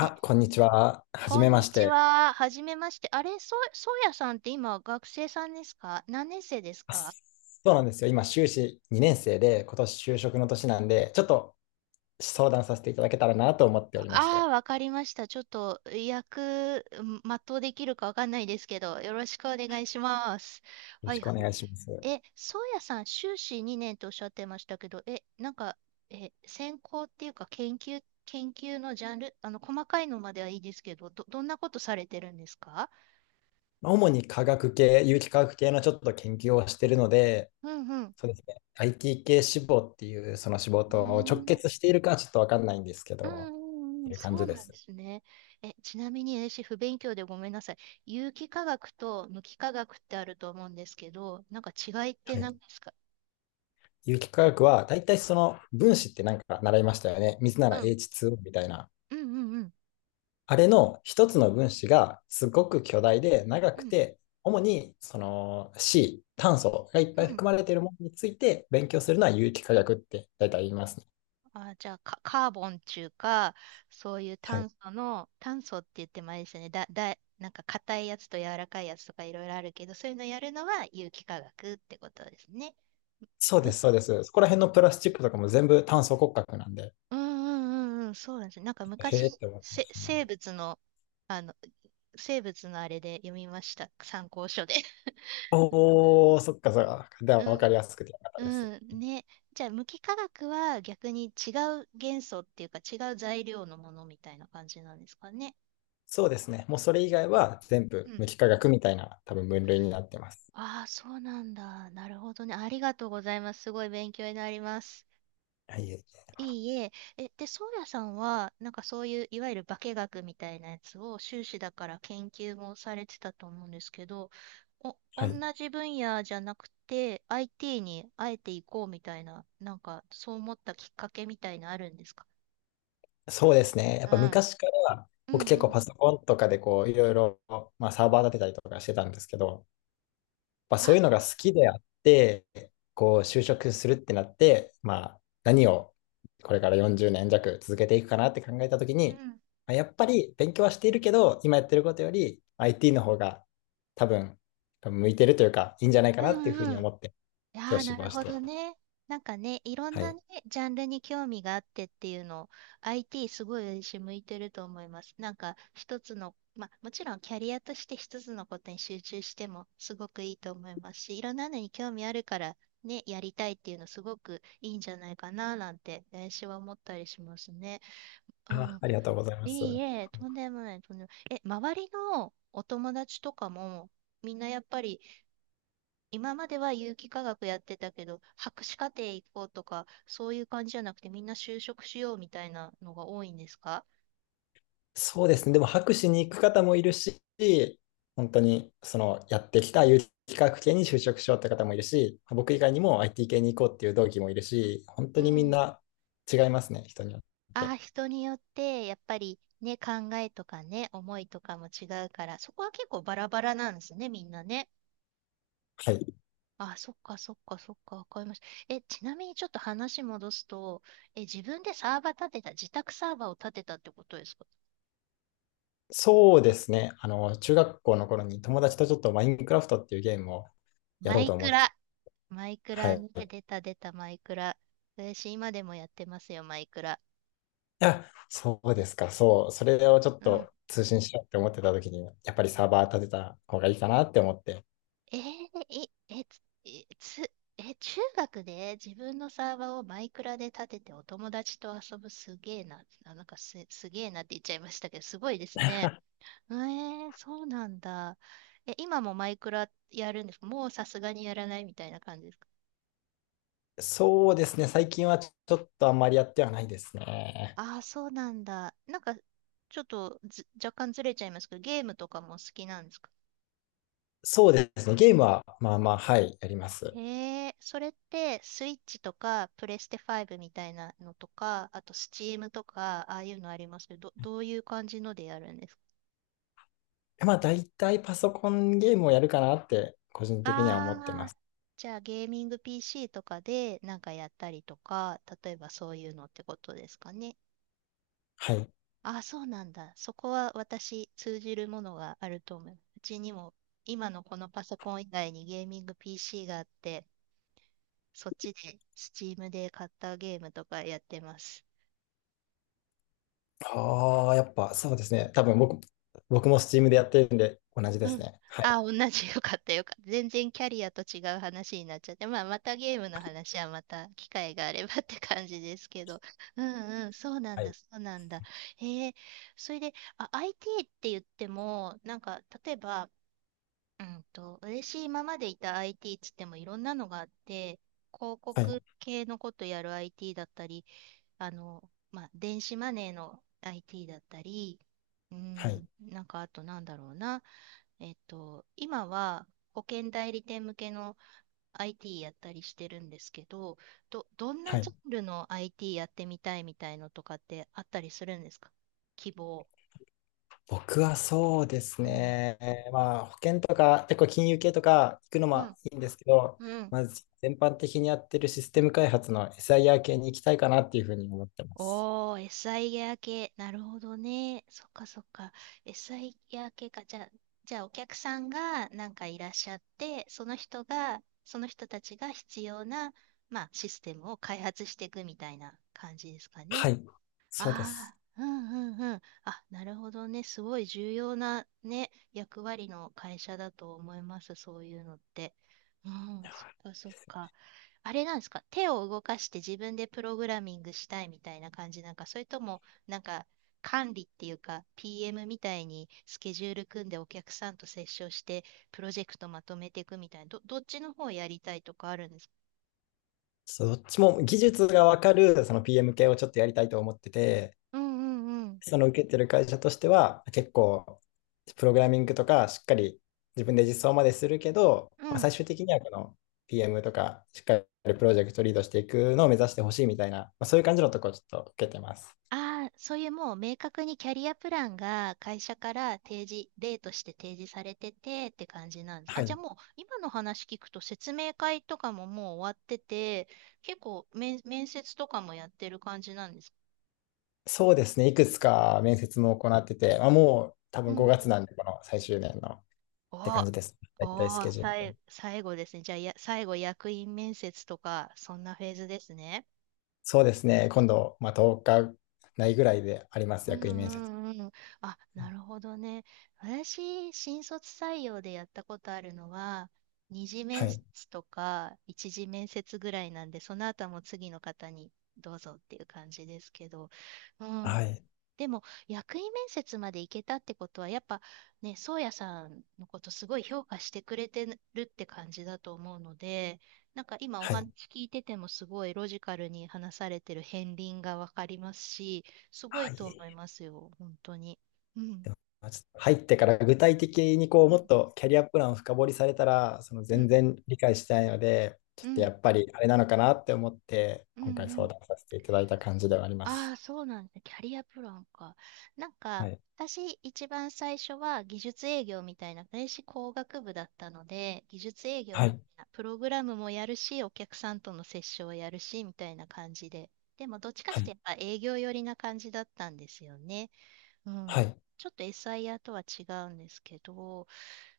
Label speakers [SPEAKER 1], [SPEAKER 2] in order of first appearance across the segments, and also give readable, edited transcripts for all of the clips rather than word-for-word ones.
[SPEAKER 1] え、
[SPEAKER 2] こんにちは。はじ
[SPEAKER 1] こ
[SPEAKER 2] め
[SPEAKER 1] ん
[SPEAKER 2] ま
[SPEAKER 1] に
[SPEAKER 2] し
[SPEAKER 1] ち
[SPEAKER 2] て。
[SPEAKER 1] は。はじめまして。あれ、そうやさんって今学生さんですか？何年生です
[SPEAKER 2] あ
[SPEAKER 1] か？
[SPEAKER 2] そうなんですよ。今、修士2年生で、今年就職の年なんで、ちょっと相談させていただけたらなと思っておりまして。
[SPEAKER 1] あ
[SPEAKER 2] よ
[SPEAKER 1] あー、わかりました。ちょっと全うできるかわかんないですけど、よろしくお願いします。
[SPEAKER 2] ろ
[SPEAKER 1] は
[SPEAKER 2] し
[SPEAKER 1] い
[SPEAKER 2] くお
[SPEAKER 1] はい。
[SPEAKER 2] 願いします。
[SPEAKER 1] そうやさん、修士2年とおっしゃってましたけど、え、なんか、え、専攻っていうか研究のジャンル、細かいのまではいいですけど、どんなことされてるんですか？
[SPEAKER 2] まあ主に科学系、有機化学系のちょっと研究をしているので、
[SPEAKER 1] うんうん。
[SPEAKER 2] そうですね。IT 系志望っていうその志望
[SPEAKER 1] うー
[SPEAKER 2] と直
[SPEAKER 1] ん
[SPEAKER 2] 結しているかちょっとわかんないんですけ
[SPEAKER 1] うん
[SPEAKER 2] ど、っ
[SPEAKER 1] うんう
[SPEAKER 2] て
[SPEAKER 1] ん、
[SPEAKER 2] いう感
[SPEAKER 1] そう
[SPEAKER 2] じで
[SPEAKER 1] なんで
[SPEAKER 2] す。
[SPEAKER 1] すね。ちなみに私、不勉強でごめんなさい。有機化学と無機化学ってあると思うんですけど、なんか違いって
[SPEAKER 2] はい。
[SPEAKER 1] 何ですか？
[SPEAKER 2] 有機化学は、大体その分子ってなんか習いましたよね。水な
[SPEAKER 1] う
[SPEAKER 2] ら
[SPEAKER 1] ん、
[SPEAKER 2] h 2みたいな。
[SPEAKER 1] うんうんうん、
[SPEAKER 2] あれの一つの分子がすごく巨大で長
[SPEAKER 1] う
[SPEAKER 2] く
[SPEAKER 1] ん、
[SPEAKER 2] て、主にその C、炭素がいっ
[SPEAKER 1] う
[SPEAKER 2] ぱい
[SPEAKER 1] ん。
[SPEAKER 2] 含まれているものについて勉強するのは有機化学って大体言いますね。
[SPEAKER 1] あ、じゃあ、カカーボンっていうか、そういう
[SPEAKER 2] は
[SPEAKER 1] 炭
[SPEAKER 2] い。
[SPEAKER 1] 素の、炭素って言ってもあれですよね。なんか硬いやつと柔らかいやつとかいろいろあるけど、そういうのやるのは有機化学ってことですね。
[SPEAKER 2] そうで
[SPEAKER 1] 無
[SPEAKER 2] す、そうです。そこら辺のプラスチックとかも全部炭素骨格なんで、
[SPEAKER 1] うんうんうんうん、そうなんですね。なんか
[SPEAKER 2] へ
[SPEAKER 1] 昔、
[SPEAKER 2] えって思ってましたん
[SPEAKER 1] 生
[SPEAKER 2] で。
[SPEAKER 1] 物の、あの、生物のあれで読みました。参考書で。
[SPEAKER 2] おー、そっかそっか。では分
[SPEAKER 1] う
[SPEAKER 2] かり
[SPEAKER 1] ん、
[SPEAKER 2] やすくてよかったです。
[SPEAKER 1] うん、ね。じゃあ、無機化学は逆に違う元素っていうか違う材料のものみたいな感じなんですかね。
[SPEAKER 2] そうですね。もうそれ以外は全
[SPEAKER 1] う
[SPEAKER 2] 部
[SPEAKER 1] ん。
[SPEAKER 2] 無機化学みたいな多分分類になってます。
[SPEAKER 1] ああ、そうなんだ。なるほどね。ありがとうございます。すごい勉強になります。
[SPEAKER 2] はい。
[SPEAKER 1] いいえ。で、ソーヤさんは、なんかそういう、いわゆる化学みたいなやつを、修士だから研究もされてたと思うんですけど、
[SPEAKER 2] は
[SPEAKER 1] 同
[SPEAKER 2] い。
[SPEAKER 1] じ分野じゃなくて、IT にあえていこうみたいな、なんか、そう思ったきっかけみたいなあるんですか？
[SPEAKER 2] そうですね。やっ
[SPEAKER 1] う
[SPEAKER 2] ぱ
[SPEAKER 1] ん。
[SPEAKER 2] 昔から
[SPEAKER 1] う
[SPEAKER 2] 僕
[SPEAKER 1] ん
[SPEAKER 2] 結
[SPEAKER 1] う
[SPEAKER 2] 構
[SPEAKER 1] ん。
[SPEAKER 2] パソコンとかでこういろいろ、まあ、サーバー立てたりとかしてたんですけど、まあ、
[SPEAKER 1] あ、
[SPEAKER 2] そういうのが好きであって、こう就職するってなって、まあ、何をこれから40年弱続けていくかなって考えたとき
[SPEAKER 1] う
[SPEAKER 2] に、
[SPEAKER 1] ん。
[SPEAKER 2] まあ、やっぱり勉強はしているけど、今やってることより IT の方が多分向いてるというか、いいんじゃないか
[SPEAKER 1] う
[SPEAKER 2] なっていうふう
[SPEAKER 1] ん
[SPEAKER 2] に
[SPEAKER 1] うん。
[SPEAKER 2] 思って、
[SPEAKER 1] いや
[SPEAKER 2] 今
[SPEAKER 1] ー
[SPEAKER 2] 日志
[SPEAKER 1] なる
[SPEAKER 2] 望し
[SPEAKER 1] ほど
[SPEAKER 2] て。
[SPEAKER 1] ね。なんかね、いろん
[SPEAKER 2] は
[SPEAKER 1] な
[SPEAKER 2] い。
[SPEAKER 1] ね、ジャンルに興味があってっていうのを、IT すごい私向いてると思います。なんか一つの、まあもちろんキャリアとして一つのことに集中してもすごくいいと思いますし、いろんなのに興味あるからね、やりたいっていうのすごくいいんじゃないかななんて、私は思ったりしますね。う
[SPEAKER 2] あ、
[SPEAKER 1] ん。
[SPEAKER 2] ありがとうございます。
[SPEAKER 1] いいえ、とんでもない、とんでもない。周りのお友達とかも、みんなやっぱり今までは有機化学やってたけど、博士課程行こうとか、そういう感じじゃなくて、みんな就職しようみたいなのが多いんですか？
[SPEAKER 2] そうですね。でも博士に行く方もいるし、本当にそのやってきた有機化学系に就職しようって方もいるし、僕以外にも IT 系に行こうっていう同期もいるし、本
[SPEAKER 1] う
[SPEAKER 2] 当にみん
[SPEAKER 1] ん。
[SPEAKER 2] な違いますね、人によっ
[SPEAKER 1] あ
[SPEAKER 2] て。
[SPEAKER 1] あ、人によって、やっぱりね、考えとかね、思いとかも違うから、そこは結構バラバラなんですね、みんなね。
[SPEAKER 2] はい。
[SPEAKER 1] ああ、そっか、そっか、そっか、わかりました。ちなみにちょっと話戻すと、自分でサーバー立てた、自宅サーバーを立てたってことですか？
[SPEAKER 2] そうですね。あの、中学校の頃に友達とちょっとマインクラフトっていうゲームをや
[SPEAKER 1] マ
[SPEAKER 2] ろう
[SPEAKER 1] イ
[SPEAKER 2] と思
[SPEAKER 1] ク
[SPEAKER 2] ってた。
[SPEAKER 1] ラ。マイク
[SPEAKER 2] は
[SPEAKER 1] ラね、
[SPEAKER 2] い。
[SPEAKER 1] 出
[SPEAKER 2] い
[SPEAKER 1] た出たマイクラ。私今でもやってますよ、マイクラ。
[SPEAKER 2] や、そうですか。そう。それをちょっ
[SPEAKER 1] うん。
[SPEAKER 2] と通信しようって思ってた時に、やっぱりサーバー立てた方がいいかなって思って、
[SPEAKER 1] えー、い、え、つ、え、つえ中学で自分のサーバーをマイクラで立ててお友達と遊ぶすげえな。あ、なんかす、すげえなって言っちゃいましたけど、すごいですね。えー、そうなんだ。今もマイクラやるんですか？もうさすがにやらないみたいな感じですか？
[SPEAKER 2] そうですね。最近はちょっとあんまりやってはないですね。
[SPEAKER 1] ああー、そうなんだ。なんか、ちょっとず、若干ずれちゃいますけど、ゲームとかも好きなんですか？
[SPEAKER 2] そうですね。ゲームは、まあまあ、はい、やります。
[SPEAKER 1] へえ、それってスイッチとかプレステ5みたいなのとか、あとスチームとか、ああいうのありますけど、どういう感じのでやるんですか？
[SPEAKER 2] まあ、大体パソコンゲームをやるかなって、個人的には思って
[SPEAKER 1] あ
[SPEAKER 2] ま
[SPEAKER 1] あー、
[SPEAKER 2] す。
[SPEAKER 1] じゃあゲーミング PC とかでなんかやったりとか、例えばそういうのってことですかね。
[SPEAKER 2] はい。
[SPEAKER 1] ああ、そうなんだ。そこは私通じるものがあると思う。うちにも今のこのパソコン以外にゲーミング PC があって、そっちでスチームで買ったゲームとかやってます。
[SPEAKER 2] ああ、やっぱそうですね。多分僕も Steam でやってるんで、同じで
[SPEAKER 1] う
[SPEAKER 2] す
[SPEAKER 1] ん。
[SPEAKER 2] ね。はい、
[SPEAKER 1] あ、同じ。よかった、よかった。全然キャリアと違う話になっちゃって、まあ、またゲームの話はまた機会があればって感じですけど。うんうん、そうなん
[SPEAKER 2] は
[SPEAKER 1] だ、
[SPEAKER 2] い、
[SPEAKER 1] そうなんだ。へえ、それで、あ、IT って言っても、なんか、例えば、うんと、私今までいた IT っつってもいろんなのがあって、広
[SPEAKER 2] はい、
[SPEAKER 1] 告系のことやる IT だったり、あの、まあ、電子マネーの IT だったり、う
[SPEAKER 2] は
[SPEAKER 1] ん、
[SPEAKER 2] い、
[SPEAKER 1] なんかあとなんだろうな。えっと、今は保険代理店向けの IT やったりしてるんですけど、どんな
[SPEAKER 2] は
[SPEAKER 1] ジャ
[SPEAKER 2] い。
[SPEAKER 1] ンルの IT やってみたいみたいのとかってあったりするんですか？希望。
[SPEAKER 2] 僕はそうです
[SPEAKER 1] うん。
[SPEAKER 2] ね。まあ、保険とか、結構金融系とか行くの
[SPEAKER 1] う
[SPEAKER 2] も
[SPEAKER 1] ん。
[SPEAKER 2] いいんですけど、
[SPEAKER 1] うん。
[SPEAKER 2] まず全般的にやってるシステム開発の SIR 系に行きたいかなっていうふうに思ってます。
[SPEAKER 1] おー、SI ギア系。なるほどね。そっかそっか。SI ギア系か。じゃあ、じゃあお客さんがなんかいらっしゃって、その人が、その人たちが必要な、まあ、システムを開発していくみたいな感じですかね。
[SPEAKER 2] はい、そうで
[SPEAKER 1] あ
[SPEAKER 2] す。
[SPEAKER 1] あ、うんうんうん。あ、なるほどね。すごい重要なね、役割の会社だと思います。そういうのって。うん、そっかそっか。あれなんですか。手を動かして自分でプログラミングしたいみたいな感じなんか、それとも、なんか、管理っていうか、PM みたいにスケジュール組んでお客さんと接触して、プロジェクトまとめていくみたいな、どっちの方やりたいとかあるんですか？
[SPEAKER 2] そうどっちも技術がわかるその PM 系をちょっとやりたいと思ってて、
[SPEAKER 1] うんうんうん
[SPEAKER 2] その受けてる会社としては、結構、プログラミングとか、しっかり自分で実装までするけど、
[SPEAKER 1] う
[SPEAKER 2] まあ、最
[SPEAKER 1] ん。
[SPEAKER 2] 終的にはこの PM とか、しっかりプロジェクトリードしていくのを目指してほしいみたいな、まあ、そういう感じのところをちょっと受けてます。
[SPEAKER 1] ああ、そういうもう明確にキャリアプランが会社から提示、例として提示されててって感じなんです。
[SPEAKER 2] は
[SPEAKER 1] あ、じゃあ
[SPEAKER 2] い。
[SPEAKER 1] もう今の話聞くと説明会とかももう終わってて、結構面接とかもやってる感じなんですか。
[SPEAKER 2] そうですね、いくつか面接も行ってて、まあ、もう多
[SPEAKER 1] う
[SPEAKER 2] 分
[SPEAKER 1] んう
[SPEAKER 2] 5
[SPEAKER 1] ん。
[SPEAKER 2] 月なんで、この最終年のって感じ
[SPEAKER 1] あ
[SPEAKER 2] です。大体スケ
[SPEAKER 1] あ、
[SPEAKER 2] ジュール。
[SPEAKER 1] 最後ですね。じゃあや、最後役員面接とか、そんなフェーズですね。
[SPEAKER 2] そうですね、今度、まあ、10日ないぐらいであります、
[SPEAKER 1] うん
[SPEAKER 2] 役員面接。
[SPEAKER 1] うんうん。あ、なるほどね。私、新卒採用でやったことあるのは、二次
[SPEAKER 2] は
[SPEAKER 1] 面
[SPEAKER 2] い。
[SPEAKER 1] 接とか一次面接ぐらいなんで、その後はもう次の方にどうぞっていう感じですけど、うん。
[SPEAKER 2] はい。
[SPEAKER 1] でも、役員面接まで行けたってことは、やっぱね、宗谷さんのことすごい評価してくれてるって感じだと思うので、なんか今お
[SPEAKER 2] はい。
[SPEAKER 1] 話聞いててもすごいロジカルに話されてる片鱗がわかりますし、すご
[SPEAKER 2] は
[SPEAKER 1] いと思い
[SPEAKER 2] い。
[SPEAKER 1] ますよ、本当に。うん、
[SPEAKER 2] でもまあちょっと入ってから具体的にこう
[SPEAKER 1] う
[SPEAKER 2] も
[SPEAKER 1] ん、
[SPEAKER 2] っとキャリアプランを深掘りされたらその
[SPEAKER 1] う
[SPEAKER 2] 全
[SPEAKER 1] ん、
[SPEAKER 2] 然理解してないのでちょ
[SPEAKER 1] う
[SPEAKER 2] っとや
[SPEAKER 1] ん、
[SPEAKER 2] っぱりあれなのかなって思って
[SPEAKER 1] うん、
[SPEAKER 2] 今回
[SPEAKER 1] う
[SPEAKER 2] 相
[SPEAKER 1] ん。
[SPEAKER 2] 談させていただいた感じではありま
[SPEAKER 1] あ
[SPEAKER 2] す。
[SPEAKER 1] あ、そうなんだ。キャリアプランか。なん
[SPEAKER 2] は
[SPEAKER 1] か、
[SPEAKER 2] い。
[SPEAKER 1] 私一番最初は技術営業みたいな、電子工学部だったので、技術営業
[SPEAKER 2] は
[SPEAKER 1] みた
[SPEAKER 2] い。
[SPEAKER 1] いな、プログラムもやるし、お客さんとの接触をやるし、みたいな感じで。でも、どっちか
[SPEAKER 2] は
[SPEAKER 1] して
[SPEAKER 2] い。
[SPEAKER 1] やっぱ営業寄りな感じだったんですよね。う
[SPEAKER 2] は
[SPEAKER 1] ん。
[SPEAKER 2] い。
[SPEAKER 1] ちょっと SIR とは違うんですけど、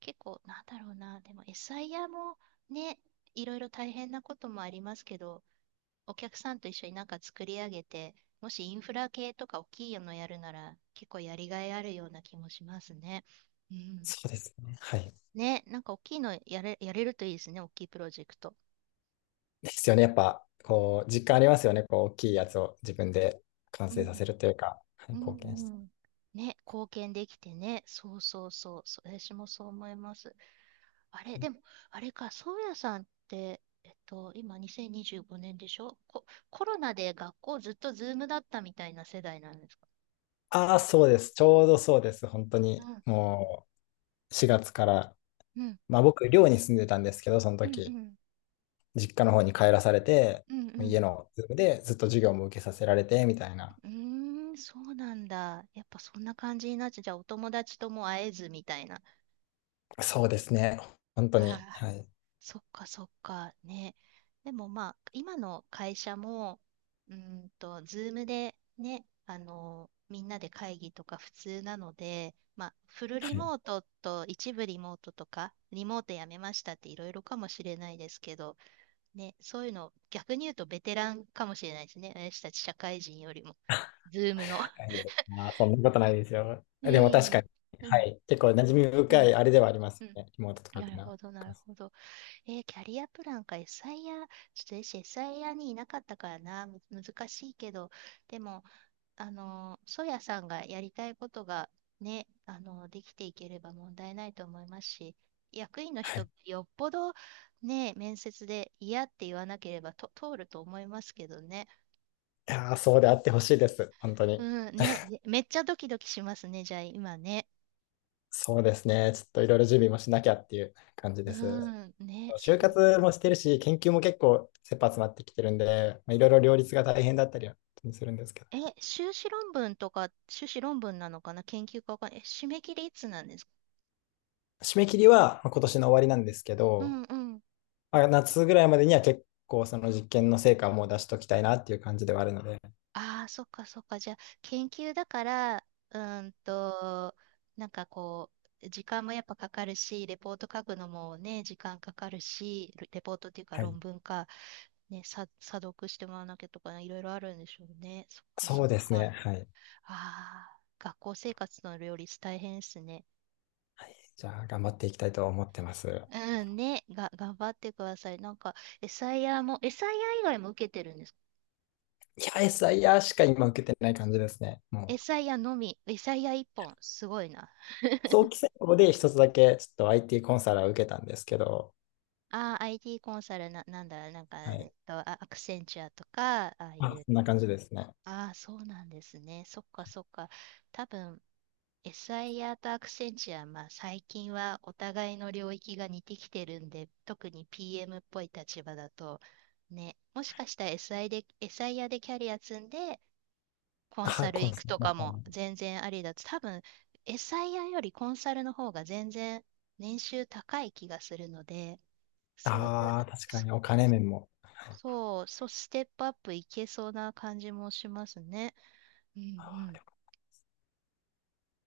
[SPEAKER 1] 結構、なんだろうな、でも SIR もね、いろいろ大変なこともありますけど、お客さんと一緒になんか作り上げて、もしインフラ系とか大きいのやるなら、結構やりがいあるような気もしますね。うん。
[SPEAKER 2] そうですね。はい。
[SPEAKER 1] ね、なんか大きいのやれるといいですね、大きいプロジェクト。
[SPEAKER 2] ですよね。やっぱこう実感ありますよね。こう大きいやつを自分で完
[SPEAKER 1] う
[SPEAKER 2] 成さ
[SPEAKER 1] ん、
[SPEAKER 2] せるというか、はい、
[SPEAKER 1] う
[SPEAKER 2] 貢献し
[SPEAKER 1] ん、
[SPEAKER 2] て。
[SPEAKER 1] うん。ね、貢献できてね、そうそうそう、私もそう思います。あれ、でも、あれか、そうやさんって、今2025年でしょ？ココロナで学校ずっとズームだったみたいな世代なんですか？
[SPEAKER 2] ああ、そうです。ちょうどそうです。本当
[SPEAKER 1] う
[SPEAKER 2] に
[SPEAKER 1] ん、
[SPEAKER 2] もう4月から、
[SPEAKER 1] うん、
[SPEAKER 2] まあ僕寮に住んでたんですけど、その
[SPEAKER 1] うん、
[SPEAKER 2] 時。
[SPEAKER 1] うん、
[SPEAKER 2] 実家の方に帰らされて、
[SPEAKER 1] うん、う
[SPEAKER 2] 家
[SPEAKER 1] ん。
[SPEAKER 2] のズームでずっと授業も受けさせられてみたいな。
[SPEAKER 1] うーん、そうなんだ。やっぱそんな感じになっちゃう。じゃあお友達とも会えずみたいな。あ
[SPEAKER 2] そうですね。本当に。
[SPEAKER 1] あ、
[SPEAKER 2] はい。
[SPEAKER 1] そっかそっか。ね。でもまあ、今の会社も、ズームでね、みんなで会議とか普通なので、まあ、フルリ
[SPEAKER 2] はい。
[SPEAKER 1] モートと一部リモートとか、リモートやめましたっていろいろかもしれないですけど、ね、そういうの、逆に言うとベテランかもしれないですね。私たち社会人よりも、ズームの。
[SPEAKER 2] はいまあ、そんなことないですよ。でも
[SPEAKER 1] い
[SPEAKER 2] 確か
[SPEAKER 1] い
[SPEAKER 2] に、は
[SPEAKER 1] ね。
[SPEAKER 2] い。結構馴染み
[SPEAKER 1] う
[SPEAKER 2] 深
[SPEAKER 1] ん、
[SPEAKER 2] いあれではありま
[SPEAKER 1] う
[SPEAKER 2] す
[SPEAKER 1] ん。
[SPEAKER 2] よね。リモートとかっ
[SPEAKER 1] な
[SPEAKER 2] てい
[SPEAKER 1] る
[SPEAKER 2] うの
[SPEAKER 1] ほ
[SPEAKER 2] は。
[SPEAKER 1] ど、なるほど。キャリアプランか、エスアイアー、ちょっと私、エスアイアーにいなかったからな、難しいけど、でも、ソヤさんがやりたいことがね、できていければ問題ないと思いますし、役員の人、よっぽどね、面接で嫌って言わなければと通ると思いますけどね。
[SPEAKER 2] いやー、そうであってほしいです。本当に。
[SPEAKER 1] うん、ね、めっちゃドキドキしますね、じゃあ、今ね。
[SPEAKER 2] そうですね。ちょっといろいろ準備もしなきゃっていう感じ
[SPEAKER 1] う
[SPEAKER 2] です。
[SPEAKER 1] ん、ね、そ
[SPEAKER 2] 就
[SPEAKER 1] うで
[SPEAKER 2] 活
[SPEAKER 1] す。
[SPEAKER 2] もしてるし、研究も結構切羽詰まってきてるんで、まあ、いろいろ両立が大変だったりはするんですけど。
[SPEAKER 1] え、修士論文とか、修士論文なのかな研究かわかんない。え、締め切りいつなんですか？
[SPEAKER 2] 締め切りはまあ今年の終わりなんですけ
[SPEAKER 1] う
[SPEAKER 2] ど、
[SPEAKER 1] んうん。
[SPEAKER 2] あ、夏ぐらいまでには結構その実験の成果をもう出しときたいなっていう感じではあるので、
[SPEAKER 1] ああ、そっかそっか。じゃあ、研究だから、うーんと、なんかこう、時間もやっぱかかるし、レポート書くのもね、時間かかるし、レポートっていうか
[SPEAKER 2] はい。
[SPEAKER 1] 論文か、ね、査読してもらわなきゃとかね、いろいろあるんでしょうね。そっか
[SPEAKER 2] そ
[SPEAKER 1] そ
[SPEAKER 2] う
[SPEAKER 1] っ
[SPEAKER 2] ですね。
[SPEAKER 1] か。
[SPEAKER 2] はい。
[SPEAKER 1] ああ、学校生活の両立大変ですね。
[SPEAKER 2] じゃあ、頑張っていきたいと思ってます。い
[SPEAKER 1] うん、ね、頑張ってください。なんか、エサイヤも、エサイヤ以外も受けてるんですか？
[SPEAKER 2] や、SIR しか今受けてない感じですね。も
[SPEAKER 1] エ
[SPEAKER 2] う、
[SPEAKER 1] サイヤのみ、エサイヤ一本、すごいな。
[SPEAKER 2] 早期選考で一つだけちょっと IT コンサルを受けたんですけど、
[SPEAKER 1] ああ、IT コンサルな、なんだ、なんか、
[SPEAKER 2] はい。
[SPEAKER 1] アクセンチュアとか、ああい
[SPEAKER 2] あ、
[SPEAKER 1] う、
[SPEAKER 2] そんな感じですね。
[SPEAKER 1] ああ、そうなんですね。そっか、そっか。多分、エサイヤとアクセンチュア、まあ、最近はお互いの領域が似てきてるんで、特に PM っぽい立場だと、ね、もしかしたら SI でキャリア積んで、コン
[SPEAKER 2] あ、
[SPEAKER 1] サル
[SPEAKER 2] コ
[SPEAKER 1] 行
[SPEAKER 2] ンサ
[SPEAKER 1] く
[SPEAKER 2] ル
[SPEAKER 1] と
[SPEAKER 2] の
[SPEAKER 1] か
[SPEAKER 2] 方
[SPEAKER 1] も
[SPEAKER 2] に。
[SPEAKER 1] 全然ありだと、多分 SIR よりコンサルの方が全然年収高い気がするので、そうい
[SPEAKER 2] ああ、
[SPEAKER 1] う、
[SPEAKER 2] 確かにお金面も。
[SPEAKER 1] そう、そう、ステップアップいけそうな感じもしますね。うんうん。